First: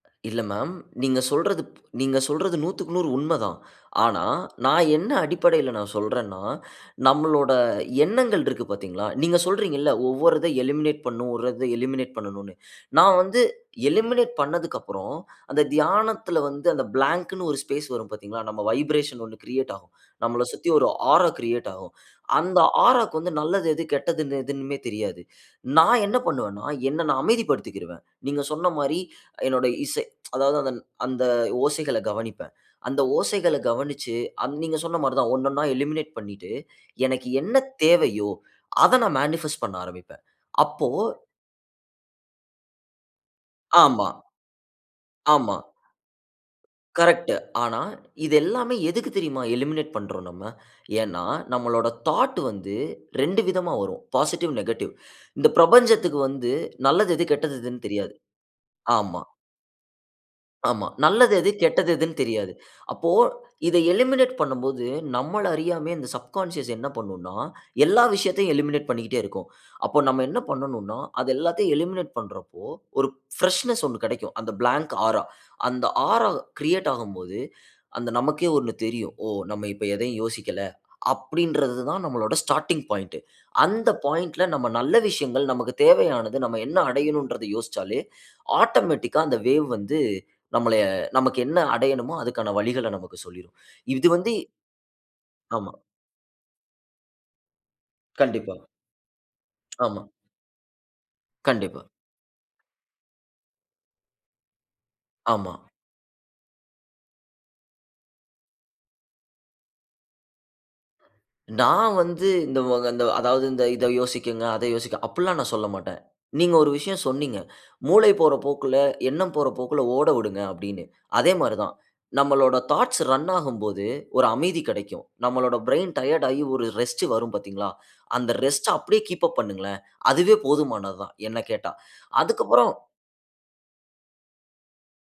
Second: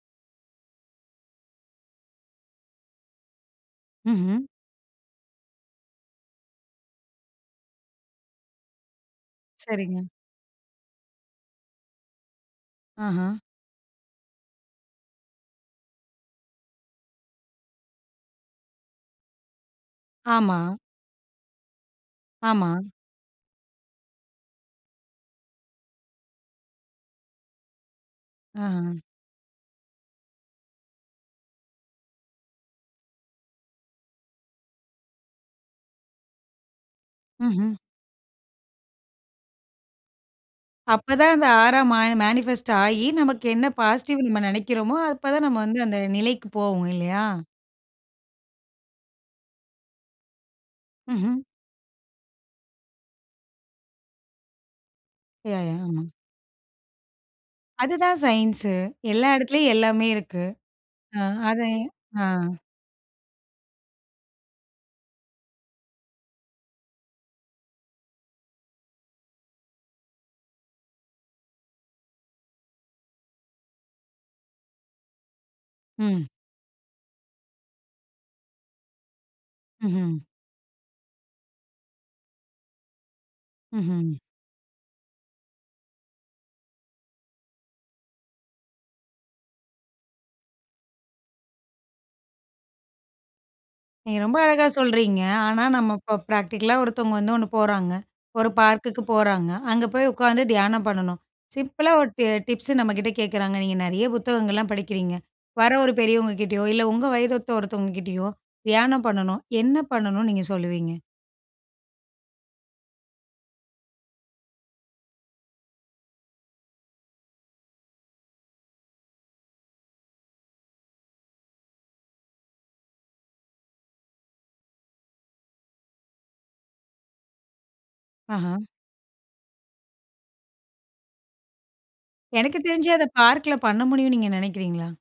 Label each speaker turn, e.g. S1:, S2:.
S1: இல்ல மேம். நீங்க சொல்றது ப் நீங்க சொல்றது 100க்கு 100 உண்மை தான். ஆனா
S2: ம்ஹ்ம்.
S1: நான் என்ன அடிப்படையில நான் சொல்றேன்னா, நம்மளோட எண்ணங்கள் இருக்கு பார்த்தீங்களா? நீங்க சொல்றீங்கள்ல,
S2: சரிங்க.
S1: ஒவ்வொரு இத எலிமினேட் பண்ணும், ஒர்றத எலிமினேட் பண்ணனும்னு, நான்
S2: ஆஹ.
S1: வந்து எலிமினேட் பண்ணதுக்கப்புறம், அந்த தியானத்தில வந்து அந்த பிளாங்க்னு ஒரு ஸ்பேஸ் வரும். பார்த்தீங்களா? நம்ம வைப்ரேஷன் 1 கிரியேட் ஆகும். நம்மள
S2: ஆமா.
S1: சுத்தி ஒரு ஆரா கிரியேட் ஆகும். அந்த
S2: ஆமா.
S1: ஆராக்கு வந்து நல்லது எது, கெட்டதுன்னு எதுன்னுமே தெரியாது. நான் என்ன பண்ணுவன்னா, என்னை நான் அமைதிப்படுத்திக்கிருவேன். நீங்க
S2: ஆ,
S1: சொன்ன மாரி
S2: ஆ.
S1: என்னுடைய இசை அதாவது அதன் அந்த ஓசைகளை கவனிப்பேன். அந்த ஓசைகளை கவனிச்சு அன் நீங்க சொன்ன மாரி தான், ஒண்ணொண்ணா எலிமினேட் பண்ணிட்டு, எனக்கு என்ன
S2: ம்ஹ்ம்.
S1: தேவையோ அத நான் மேனிஃபெஸ்ட் பண்ண ஆரம்பிப்பேன். அப்போ
S2: அப்ப தான் அந்த ஆரா மா மேனிஃபெஸ்ட் ஆகி, நமக்கு என்ன
S1: ஆமா.
S2: பாசிட்டிவ் நம்ம நினைக்கிறோமோ அப்போ தான்,
S1: ஆமா.
S2: நம்ம வந்து அந்த நிலைக்கு போவோம். இல்லையா!
S1: கரெக்ட்டு. ஆனா இது எல்லாமே எதுக்கு தெரியுமா எலிமினேட் பண்றோம், நம்ம? ஏன்னா
S2: ம்ஹ்ம்.
S1: நம்மளோட தாட் வந்து 2 விதமா வரும், பாசிட்டிவ், நெகட்டிவ். இந்த
S2: யா, யா.
S1: பிரபஞ்சத்துக்கு வந்து நல்லது எது, கெட்டது எதுன்னு தெரியாது.
S2: அதுதான் சயின்ஸு.
S1: ஆமா.
S2: எல்லா இடத்துலயும் எல்லாமே இருக்கு.
S1: ஆமா.
S2: ஆ.
S1: நல்லது எது,
S2: அதை
S1: கெட்டது எதுன்னு
S2: ஆ.
S1: தெரியாது. அப்போ இதை எலிமினேட் பண்ணும்போது, நம்மள அறியாமயே இந்த சப்கான்ஷியஸ் என்ன பண்ணும்ன்னா, எல்லா விஷயத்தையும் எலிமினேட் பண்ணிக்கிட்டே இருக்கும். அப்ப நம்ம என்ன பண்ணனும்னா, அது எல்லாத்தையும் எலிமினேட் பண்றப்போ, ஒரு பிரஷ்னெஸ் 1 கிடைக்கும். அந்த பிளாங்க் ஆரா, அந்த ஆரா
S2: ம்.
S1: கிரியேட் ஆகும் போது, அந்த நமக்கே 1 தெரியும். "ஓ! நம்ம இப்ப எதையும்
S2: ம்ஹ்ம்.
S1: யோசிக்கல." அப்படின்றது தான் நம்மளோட ஸ்டார்ட்டிங் பாயிண்ட். அந்த
S2: ம்ஹ்ம்.
S1: பாயிண்ட்ல நம்ம நல்ல விஷயங்கள், நமக்கு தேவையானது, நம்ம என்ன அடையனும்ன்றது யோசிச்சாலே, ஆட்டோமேட்டிக்கா அந்த வேவ் வந்து நம்மளைய நமக்கு என்ன அடையனுமோ, அதுக்கான வழிகளை நமக்கு சொல்லிரும். இது
S2: நீங்க
S1: வந்து
S2: ரொம்ப அழகா சொல்றீங்க. ஆனா
S1: ஆமா.
S2: நம்ம இப்போ பிராக்டிக்கலா ஒருத்தவங்க வந்து 1 போறாங்க. ஒரு
S1: கண்டிப்பா.
S2: பார்க்குக்கு போறாங்க. அங்க
S1: ஆமா.
S2: போய் உட்காந்து தியானம் பண்ணணும்.
S1: கண்டிப்பா.
S2: சிம்பிளா ஒரு டி டிப்ஸ் நம்ம கிட்ட கேட்குறாங்க. நீங்க நிறைய புத்தகங்கள்லாம் படிக்கிறீங்க.
S1: ஆமா.
S2: வர ஒரு பெரியவங்க கிட்டயோ, இல்ல உங்க வயது ஒத்த ஒருத்தவங்க கிட்டயோ, தியானம் பண்ணனும் என்ன பண்ணனும்னு நீங்க சொல்லுவீங்க?
S1: நான் வந்து இந்த வ அந்த அதாவது இந்த இதை யோசியுங்க, அதை யோசிக்க அப்படில்லாம் நான் சொல்லமாட்டேன். நீங்க ஒரு விஷயம் சொன்னீங்க. "மூளை போற போக்குல, எண்ணம் போற போக்கில ஓட விடுங்க." அப்படின்னு. அதே மாரி தான், நம்மளோட தாட்ஸ் ரன் ஆகும் போது, ஒரு அமைதி கிடைக்கும். நம்மளோட பிரெயின் டயர்ட் ஆகி ஒரு ரெஸ்ட் வரும், பார்த்தீங்களா? அந்த
S2: ஆஹ.
S1: ரெஸ்ட்ட அப்படியே கீப் அப் பண்ணுங்களேன். அதுவே போதுமானதுதான், என்னை கேட்டா.
S2: எனக்கு
S1: அதுக்கப்புறம்
S2: தெரிஞ்சு அத பார்க்கில பண்ண முடியும்னு நீங்க நினைக்கிறீங்களா?